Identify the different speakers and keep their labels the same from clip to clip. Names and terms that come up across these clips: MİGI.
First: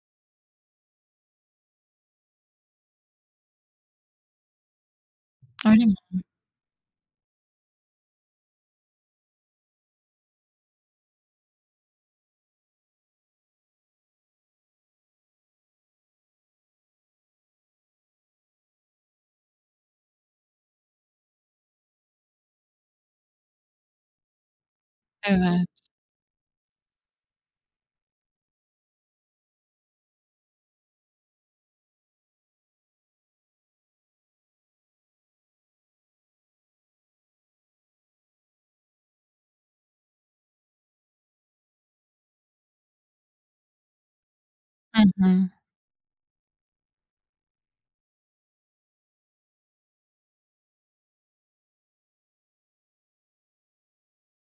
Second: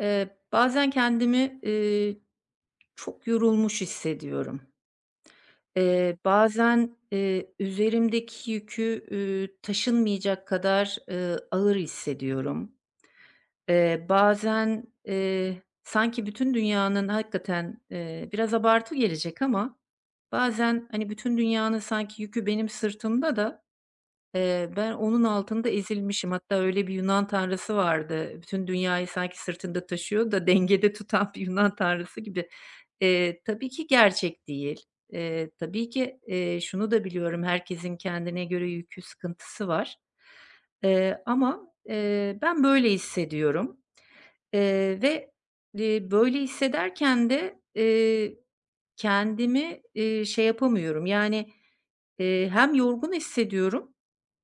Speaker 1: Bazen kendimi, çok yorulmuş hissediyorum.
Speaker 2: Öyle mi?
Speaker 1: Bazen, üzerimdeki yükü, taşınmayacak kadar, ağır hissediyorum. Bazen, sanki bütün dünyanın hakikaten, biraz abartı gelecek ama bazen, hani, bütün dünyanın sanki yükü benim sırtımda da ben onun altında
Speaker 2: Evet.
Speaker 1: ezilmişim. Hatta öyle bir Yunan tanrısı vardı. Bütün dünyayı sanki sırtında taşıyor da dengede tutan bir Yunan tanrısı gibi. Tabii ki gerçek değil. Tabii ki, şunu da biliyorum, herkesin kendine göre yükü, sıkıntısı var. Ama, ben böyle hissediyorum, eee,
Speaker 2: Hı
Speaker 1: ve,
Speaker 2: hı.
Speaker 1: böyle hissederken de, kendimi, şey yapamıyorum, yani, hem yorgun hissediyorum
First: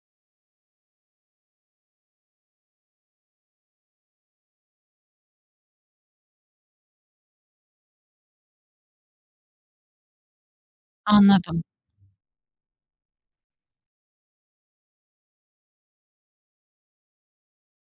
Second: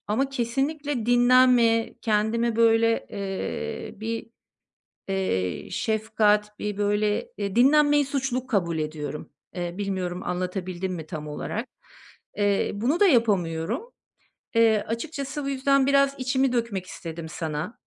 Speaker 1: ama kesinlikle dinlenme, kendime böyle, bir, şefkat, bir böyle, dinlenmeyi suçluluk kabul ediyorum. Bilmiyorum anlatabildim mi tam
Speaker 2: Anladım.
Speaker 1: olarak? Bunu da yapamıyorum. Açıkçası bu yüzden biraz içimi dökmek istedim sana.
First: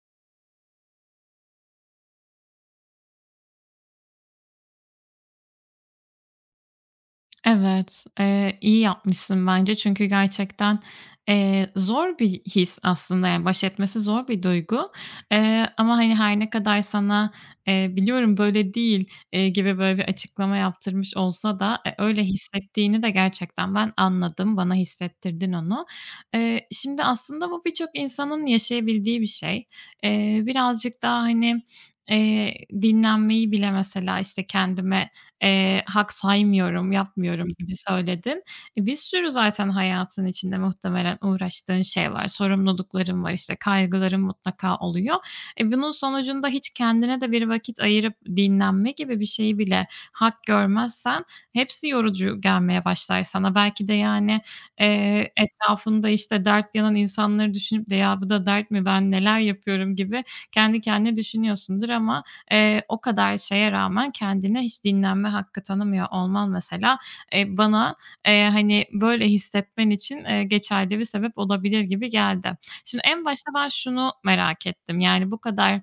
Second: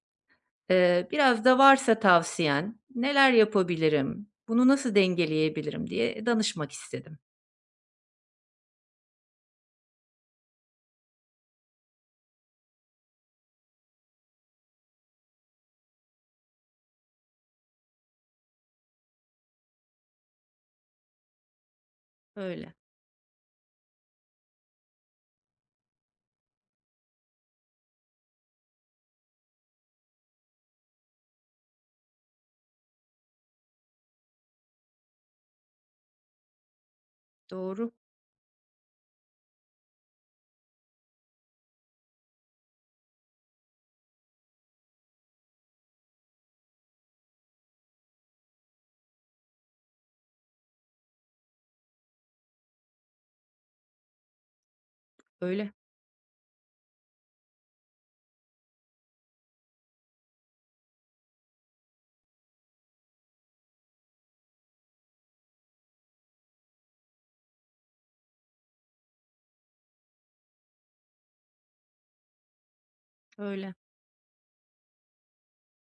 Speaker 1: Biraz da varsa tavsiyen, neler yapabilirim, bunu nasıl dengeleyebilirim diye danışmak istedim.
Speaker 2: Evet, iyi yapmışsın bence çünkü gerçekten, zor bir his aslında, yani, baş etmesi zor bir duygu. Ama, hani, her ne kadar sana, "Biliyorum, böyle değil." Gibi böyle bir açıklama yaptırmış olsa da, öyle
Speaker 1: Öyle.
Speaker 2: hissettiğini de gerçekten ben anladım. Bana hissettirdin onu. Şimdi aslında bu birçok insanın yaşayabildiği bir şey. Birazcık daha, hani, eee, dinlenmeyi bile mesela, işte, kendime hak saymıyorum, yapmıyorum gibi
Speaker 1: Doğru.
Speaker 2: söyledin. Bir sürü zaten hayatın içinde muhtemelen uğraştığın şey var. Sorumlulukların var, işte, kaygıların mutlaka oluyor. Bunun sonucunda hiç kendine de bir vakit ayırıp dinlenme gibi bir şeyi bile hak görmezsen hepsi yorucu gelmeye başlar sana. Belki de, yani,
Speaker 1: Öyle,
Speaker 2: etrafında, işte, dert yanan insanları düşünüp de "Ya, bu da dert mi, ben neler yapıyorum?" gibi kendi kendine düşünüyorsundur ama o kadar şeye rağmen kendine hiç dinlenme hakkı tanımıyor olman mesela, bana, hani, böyle hissetmen için, geçerli bir sebep olabilir gibi geldi. Şimdi en başta ben
Speaker 1: öyle.
Speaker 2: şunu merak ettim, yani, bu kadar,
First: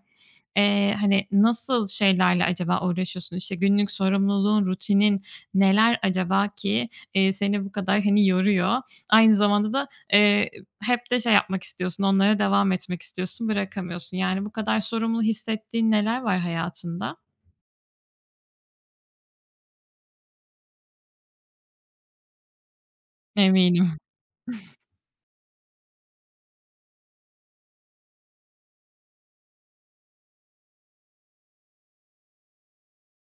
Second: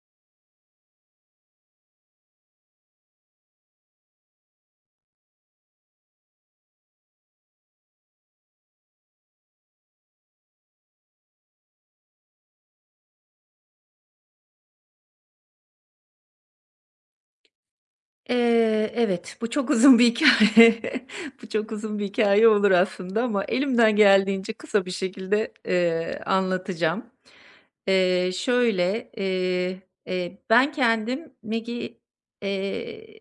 Speaker 2: hani, nasıl şeylerle acaba uğraşıyorsun? İşte, günlük sorumluluğun, rutinin neler acaba ki, seni bu kadar, hani, yoruyor? Aynı zamanda da, eee hep de şey yapmak istiyorsun, onlara devam etmek istiyorsun, bırakamıyorsun. Yani, bu kadar sorumlu hissettiğin neler var hayatında?
Speaker 1: Evet, bu çok uzun bir hikaye, Bu çok uzun bir hikaye olur aslında ama elimden
Speaker 2: Eminim.
Speaker 1: geldiğince kısa bir şekilde, anlatacağım. Şöyle, ben kendim MİGI, eee,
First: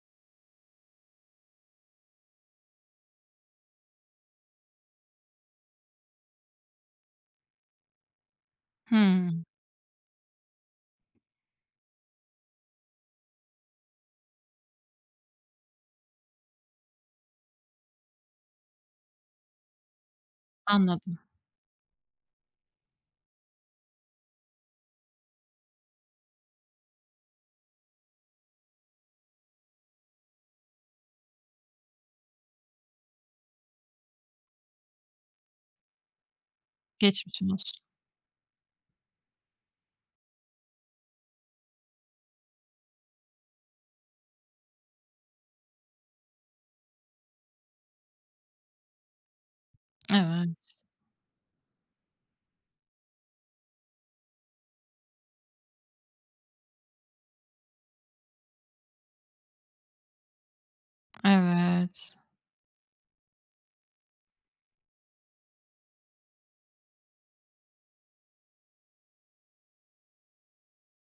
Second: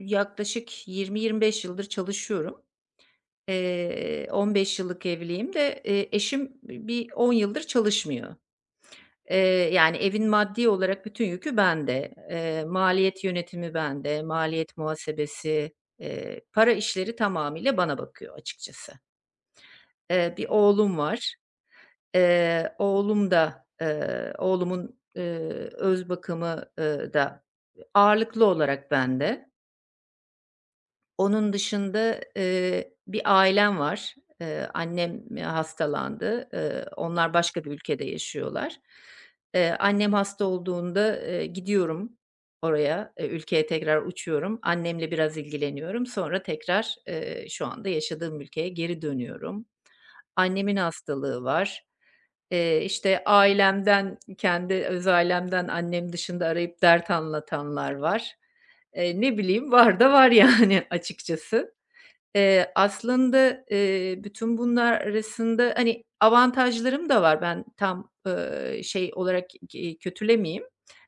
Speaker 1: yaklaşık 20-25 yıldır çalışıyorum. 15 yıllık evliyim de, eşim bir 10 yıldır çalışmıyor. Eee,
Speaker 2: Hımm,
Speaker 1: Yani, evin maddi olarak bütün yükü bende. Maliyet yönetimi bende, maliyet muhasebesi, para işleri tamamıyla bana bakıyor açıkçası. Bir oğlum
Speaker 2: anladım.
Speaker 1: var. Oğlumun, öz bakımı, da ağırlıklı olarak bende. Onun dışında, bir ailem var. Annem hastalandı. Onlar
Speaker 2: Geçmiş
Speaker 1: başka bir
Speaker 2: olsun.
Speaker 1: ülkede yaşıyorlar. Annem hasta olduğunda, gidiyorum oraya, ülkeye tekrar uçuyorum. Annemle biraz ilgileniyorum. Sonra tekrar, şu anda yaşadığım ülkeye geri dönüyorum.
Speaker 2: Evet,
Speaker 1: Annemin hastalığı var. İşte, ailemden, kendi öz ailemden annem dışında arayıp dert anlatanlar var. Ne bileyim, var da var yani açıkçası.
Speaker 2: evet.
Speaker 1: Aslında, bütün bunlar arasında, hani, avantajlarım da var. Ben tam, şey olarak kötülemeyeyim.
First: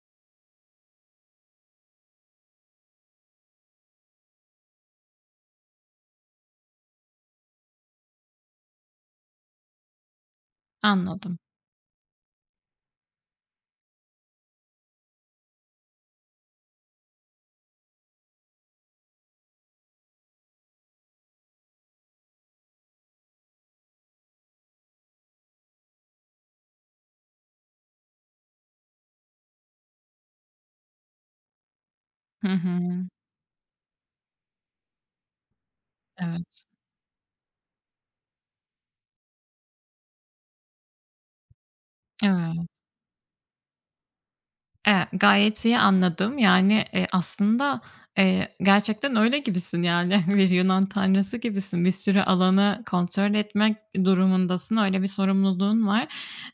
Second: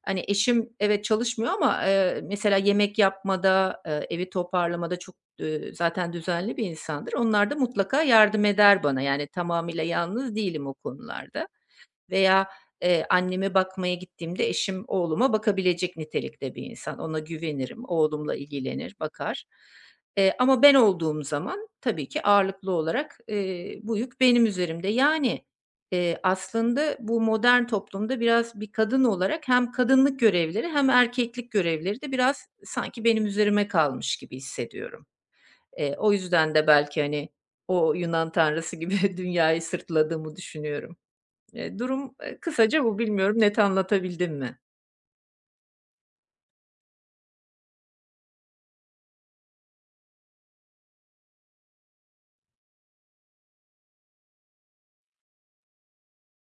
Speaker 1: Hani, eşim evet çalışmıyor ama, mesela yemek yapmada, evi toparlamada çok, zaten düzenli bir insandır. Onlarda mutlaka yardım eder bana. Yani tamamıyla yalnız değilim o
Speaker 2: Anladım.
Speaker 1: konularda. Veya, anneme bakmaya gittiğimde eşim oğluma bakabilecek nitelikte bir insan. Ona güvenirim, oğlumla ilgilenir, bakar. Ama ben olduğum zaman tabii ki ağırlıklı olarak, bu yük benim üzerimde. Yani, aslında bu modern toplumda biraz bir kadın olarak hem kadınlık görevleri hem erkeklik görevleri de biraz
Speaker 2: Hı hı.
Speaker 1: sanki benim üzerime kalmış gibi hissediyorum. O yüzden
Speaker 2: Evet,
Speaker 1: de belki, hani, o Yunan tanrısı gibi dünyayı sırtladığımı düşünüyorum. Durum,
Speaker 2: evet.
Speaker 1: kısaca bu. Bilmiyorum net anlatabildim mi?
Speaker 2: Gayet iyi anladım. Yani, aslında, gerçekten öyle gibisin yani. Bir Yunan tanrısı gibisin. Bir sürü alanı kontrol etmek durumundasın. Öyle bir sorumluluğun var.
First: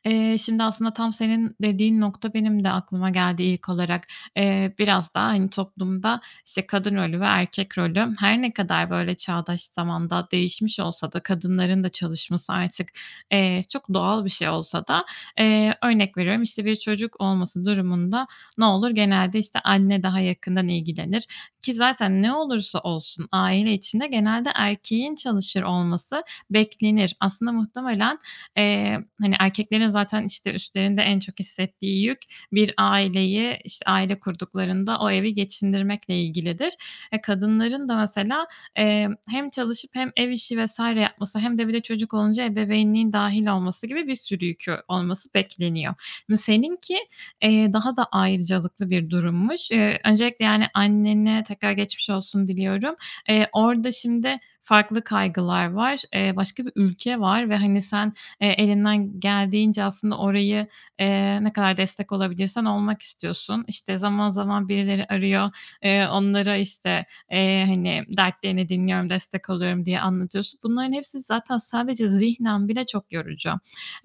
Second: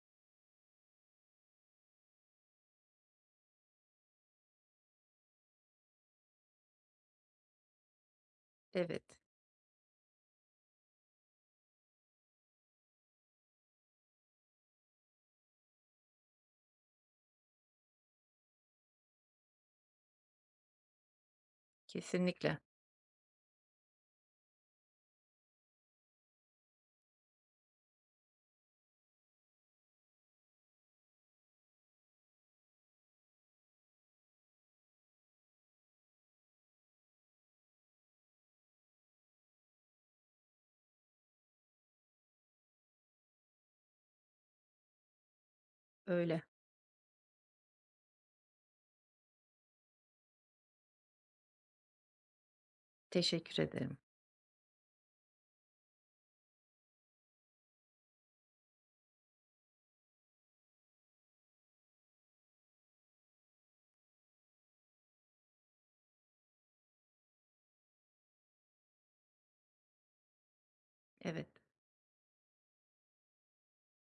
Speaker 2: Şimdi aslında tam senin dediğin nokta benim de aklıma geldi ilk olarak. Biraz daha, hani, toplumda, işte, kadın rolü ve erkek rolü her ne kadar
Speaker 1: Evet,
Speaker 2: böyle çağdaş zamanda değişmiş olsa da kadınların da çalışması artık, çok doğal bir şey olsa da örnek veriyorum, işte, bir çocuk olması durumunda ne olur? Genelde, işte, anne daha yakından ilgilenir ki zaten ne
Speaker 1: kesinlikle
Speaker 2: olursa olsun aile içinde genelde erkeğin çalışır olması beklenir. Aslında muhtemelen, hani, erkeklerin zaten, işte, üstlerinde en çok hissettiği yük bir aileyi, işte, aile kurduklarında o evi geçindirmekle ilgilidir. Kadınların da mesela hem çalışıp hem ev işi vesaire yapması hem de bir de çocuk olunca ebeveynliğin dâhil olması gibi bir sürü yükü olması bekleniyor. Şimdi
Speaker 1: öyle.
Speaker 2: seninki, daha da ayrıcalıklı bir durummuş. Öncelikle, yani, annene tekrar geçmiş olsun diliyorum.
Speaker 1: Teşekkür
Speaker 2: Orada
Speaker 1: ederim.
Speaker 2: şimdi farklı kaygılar var. Başka bir ülke var ve, hani, sen, elinden geldiğince aslında orayı, ne kadar destek olabilirsen olmak istiyorsun. İşte, zaman zaman birileri arıyor, onlara, işte, hani, dertlerini dinliyorum, destek oluyorum diye anlatıyorsun. Bunların hepsi
Speaker 1: Evet.
Speaker 2: zaten sadece zihnen bile çok yorucu.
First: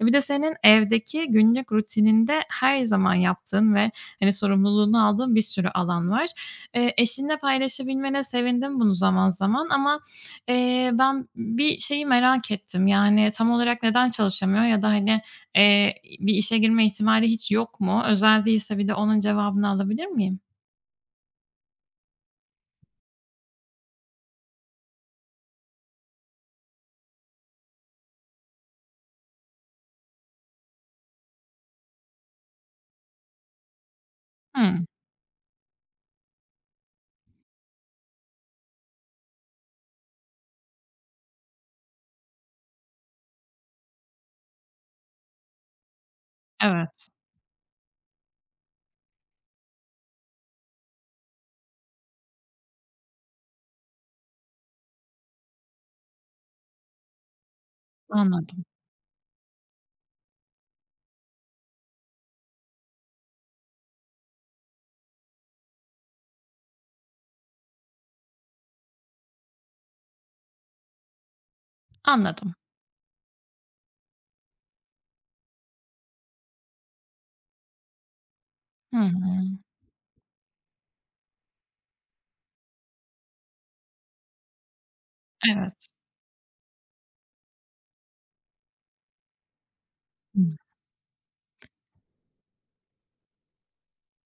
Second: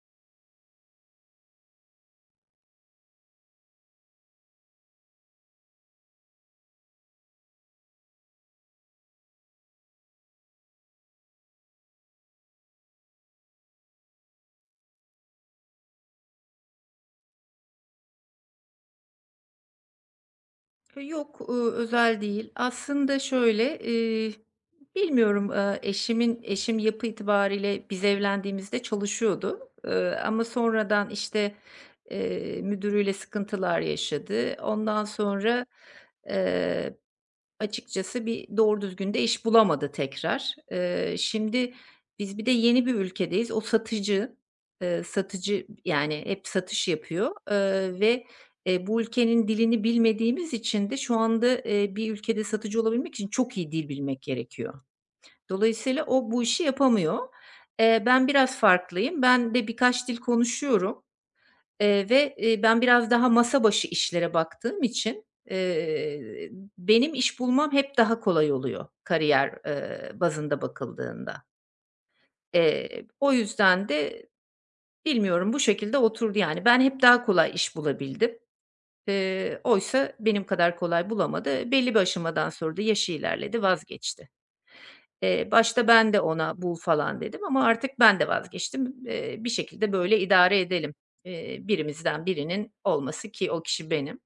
Speaker 2: Bir de senin evdeki günlük rutininde her zaman yaptığın ve, hani, sorumluluğunu aldığın bir sürü alan var. Eşinle paylaşabilmene sevindim bunu zaman zaman ama, ben bir şeyi merak ettim. Yani, tam olarak neden çalışamıyor ya da, hani, eee, bir işe girme ihtimali hiç yok mu? Özel değilse bir de onun cevabını alabilir miyim?
Speaker 1: Yok, özel değil. Aslında şöyle, bilmiyorum, eşim yapı itibariyle biz evlendiğimizde çalışıyordu, ama sonradan, işte, müdürüyle sıkıntılar yaşadı.
Speaker 2: Hımm.
Speaker 1: Ondan sonra, eee, açıkçası bir doğru düzgün de iş bulamadı tekrar. Şimdi biz bir de yeni bir ülkedeyiz. O satıcı, yani, hep satış
Speaker 2: Evet.
Speaker 1: yapıyor, ve bu ülkenin dilini bilmediğimiz için de şu anda, bir ülkede satıcı olabilmek için çok iyi dil bilmek gerekiyor. Dolayısıyla o bu işi yapamıyor. Ben biraz
Speaker 2: Anladım.
Speaker 1: farklıyım. Ben de birkaç dil konuşuyorum, ben biraz daha masa başı işlere baktığım için, benim iş bulmam hep daha kolay oluyor kariyer, bazında bakıldığında.
Speaker 2: Anladım.
Speaker 1: O yüzden de bilmiyorum bu şekilde oturdu yani. Ben hep daha kolay iş bulabildim.
Speaker 2: Hı hı.
Speaker 1: Oysa benim kadar kolay bulamadı. Belli bir aşamadan sonra da yaşı ilerledi, vazgeçti. Başta
Speaker 2: Evet.
Speaker 1: ben de ona bul falan dedim ama artık ben de vazgeçtim. Bir şekilde böyle
Speaker 2: Hımm.
Speaker 1: idare edelim. Birimizden birinin olması ki o kişi benim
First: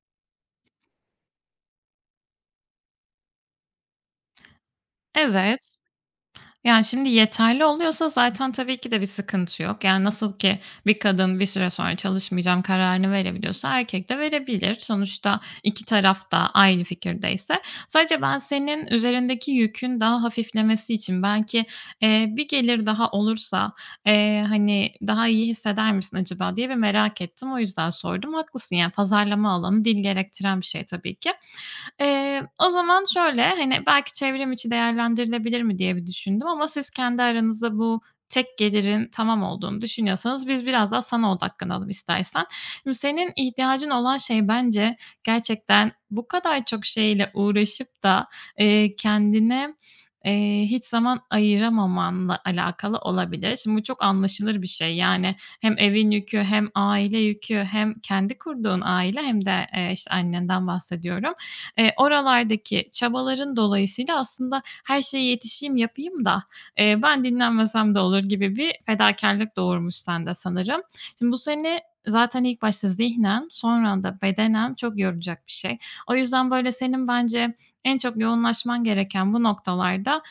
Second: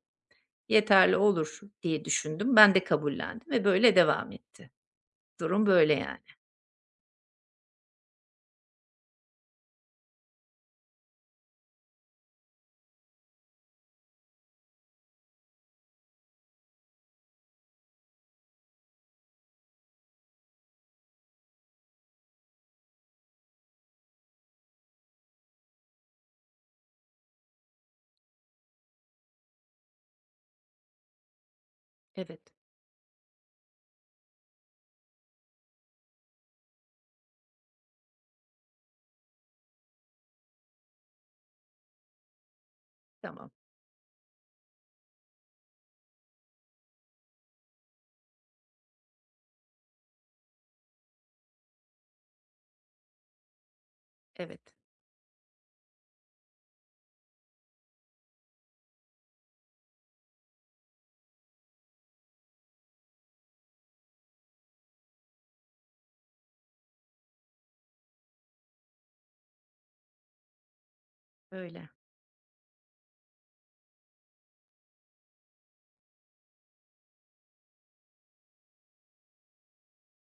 Speaker 1: yeterli olur diye düşündüm. Ben de kabullendim ve böyle devam etti.
Speaker 2: Evet.
Speaker 1: Durum böyle yani.
Speaker 2: Yani, şimdi yeterli oluyorsa zaten tabii ki de bir sıkıntı yok. Yani, nasıl ki bir kadın bir süre sonra çalışmayacağım kararını verebiliyorsa erkek de verebilir. Sonuçta 2 taraf da aynı fikirdeyse. Sadece ben senin üzerindeki yükün daha hafiflemesi için belki, bir gelir daha olursa, hani, daha iyi hisseder misin acaba diye bir merak ettim. O yüzden sordum. Haklısın, yani, pazarlama alanı dil gerektiren bir şey tabii ki.
Speaker 1: Evet,
Speaker 2: O zaman şöyle, hani, belki çevrim içi değerlendirilebilir mi diye bir düşündüm ama siz kendi aranızda bu tek gelirin tamam olduğunu düşünüyorsanız biz biraz daha sana odaklanalım istersen. Şimdi senin
Speaker 1: tamam.
Speaker 2: ihtiyacın olan şey bence gerçekten bu kadar çok şeyle uğraşıp da, kendine, hiç zaman ayıramamanla alakalı olabilir. Şimdi bu çok anlaşılır bir
Speaker 1: Evet,
Speaker 2: şey. Yani hem evin yükü hem aile yükü hem kendi kurduğun aile hem de, işte, annenden bahsediyorum. Oralardaki çabaların dolayısıyla aslında her şeye yetişeyim, yapayım da, ben dinlenmesem de olur gibi bir fedakârlık doğurmuş sende sanırım. Şimdi bu seni
Speaker 1: öyle.
Speaker 2: zaten ilk başta zihnen, sonra da bedenen çok yoracak bir şey. O yüzden, böyle, senin bence en çok yoğunlaşman gereken bu noktalarda,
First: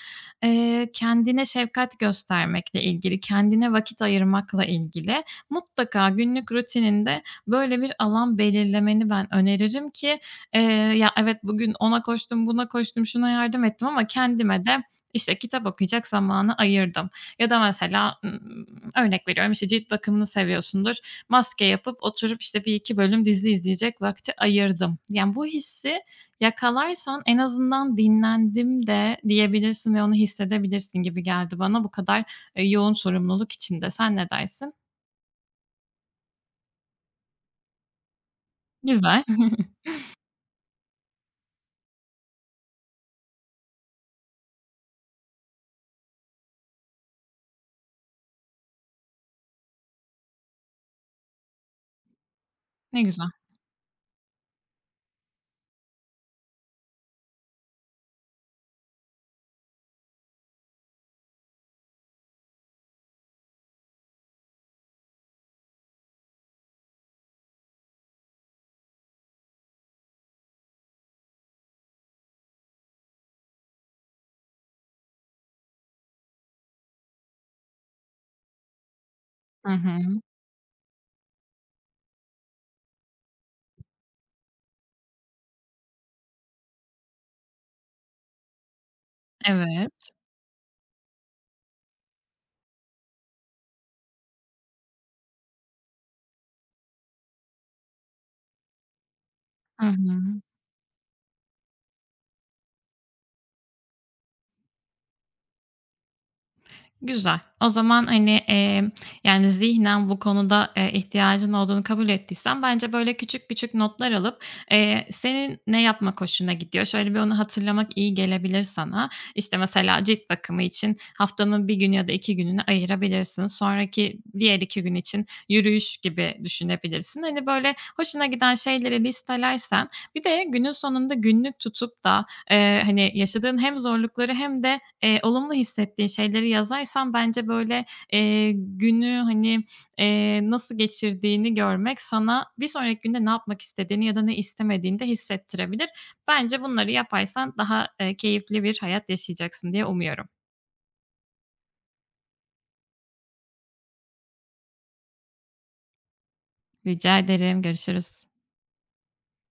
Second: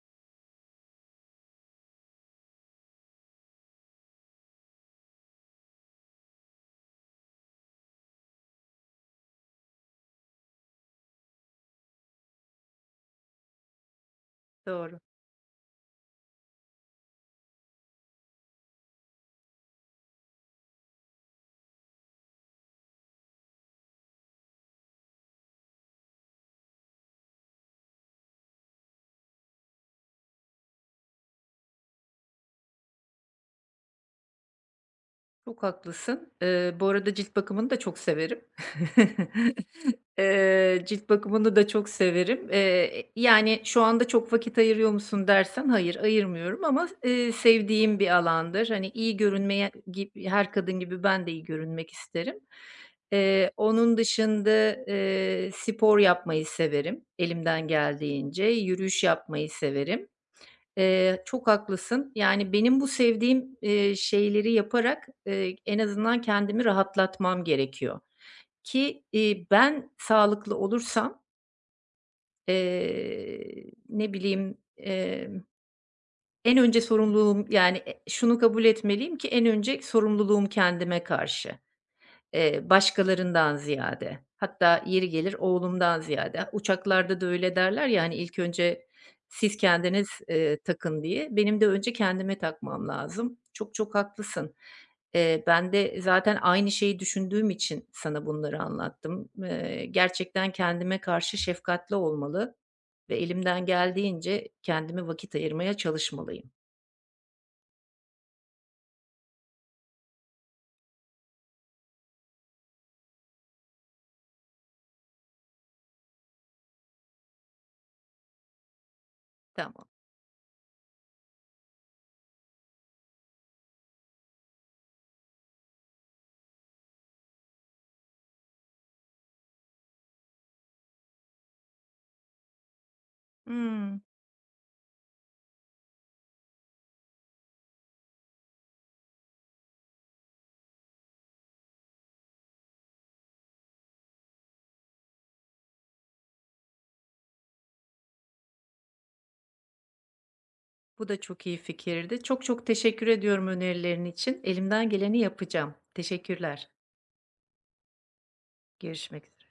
Speaker 2: kendine şefkat göstermekle ilgili, kendine vakit ayırmakla ilgili mutlaka günlük rutininde böyle bir alan belirlemeni ben öneririm ki Eee, ya, evet, bugün ona koştum, buna koştum, şuna yardım ettim ama kendime de,
Speaker 1: Doğru.
Speaker 2: işte, kitap okuyacak zamanı ayırdım. Ya da mesela, örnek veriyorum, işte, cilt bakımını seviyorsundur. Maske yapıp oturup, işte, bir iki bölüm dizi izleyecek vakti ayırdım. Yani, bu hissi yakalarsan en azından dinlendim de diyebilirsin ve onu hissedebilirsin gibi geldi bana bu kadar, yoğun sorumluluk içinde. Sen ne dersin?
Speaker 1: Çok haklısın. Bu arada cilt bakımını da çok severim.
Speaker 2: Güzel.
Speaker 1: Cilt bakımını da çok severim. Yani, şu anda çok vakit ayırıyor musun dersen hayır, ayırmıyorum ama, sevdiğim bir alandır. Hani, iyi görünmeye her kadın gibi ben de iyi görünmek isterim.
Speaker 2: Ne güzel.
Speaker 1: Onun dışında, spor yapmayı severim elimden geldiğince. Yürüyüş yapmayı severim. Çok haklısın. Yani, benim bu sevdiğim, şeyleri yaparak, en azından kendimi rahatlatmam gerekiyor ki, ben sağlıklı olursam, eee, ne bileyim, emm, en önce sorumluluğum, yani, şunu kabul etmeliyim ki en
Speaker 2: Hı
Speaker 1: önce
Speaker 2: hı.
Speaker 1: sorumluluğum kendime karşı. Başkalarından ziyade, hatta yeri gelir oğlumdan ziyade. Uçaklarda da öyle derler ya, hani, ilk önce siz
Speaker 2: Evet.
Speaker 1: kendiniz, takın diye. Benim de önce kendime takmam lazım. Çok çok haklısın. Ben de zaten aynı şeyi düşündüğüm için sana bunları anlattım.
Speaker 2: Hı hı.
Speaker 1: Gerçekten kendime karşı şefkatli olmalı ve elimden geldiğince kendime vakit ayırmaya çalışmalıyım.
Speaker 2: Güzel. O zaman, hani, yani, zihnen bu konuda, ihtiyacın olduğunu kabul ettiysen bence böyle küçük küçük notlar alıp, senin ne yapmak hoşuna gidiyor? Şöyle bir onu hatırlamak iyi gelebilir sana. İşte,
Speaker 1: Tamam.
Speaker 2: mesela cilt bakımı için haftanın bir günü ya da 2 gününü ayırabilirsin. Sonraki diğer 2 gün için yürüyüş gibi düşünebilirsin. Hani, böyle hoşuna giden şeyleri listelersen bir de günün sonunda günlük tutup da, hani, yaşadığın hem
Speaker 1: Hımm.
Speaker 2: zorlukları hem de olumlu hissettiğin şeyleri yazarsan bence, böyle, günü, hani, nasıl geçirdiğini görmek sana bir sonraki günde ne yapmak istediğini ya da ne istemediğini de hissettirebilir. Bence bunları yaparsan daha, keyifli bir hayat yaşayacaksın diye umuyorum.
Speaker 1: Bu da çok iyi fikirdi. Çok çok teşekkür ediyorum önerilerin için. Elimden geleni yapacağım. Teşekkürler.
Speaker 2: Rica ederim. Görüşürüz.
Speaker 1: Görüşmek üzere.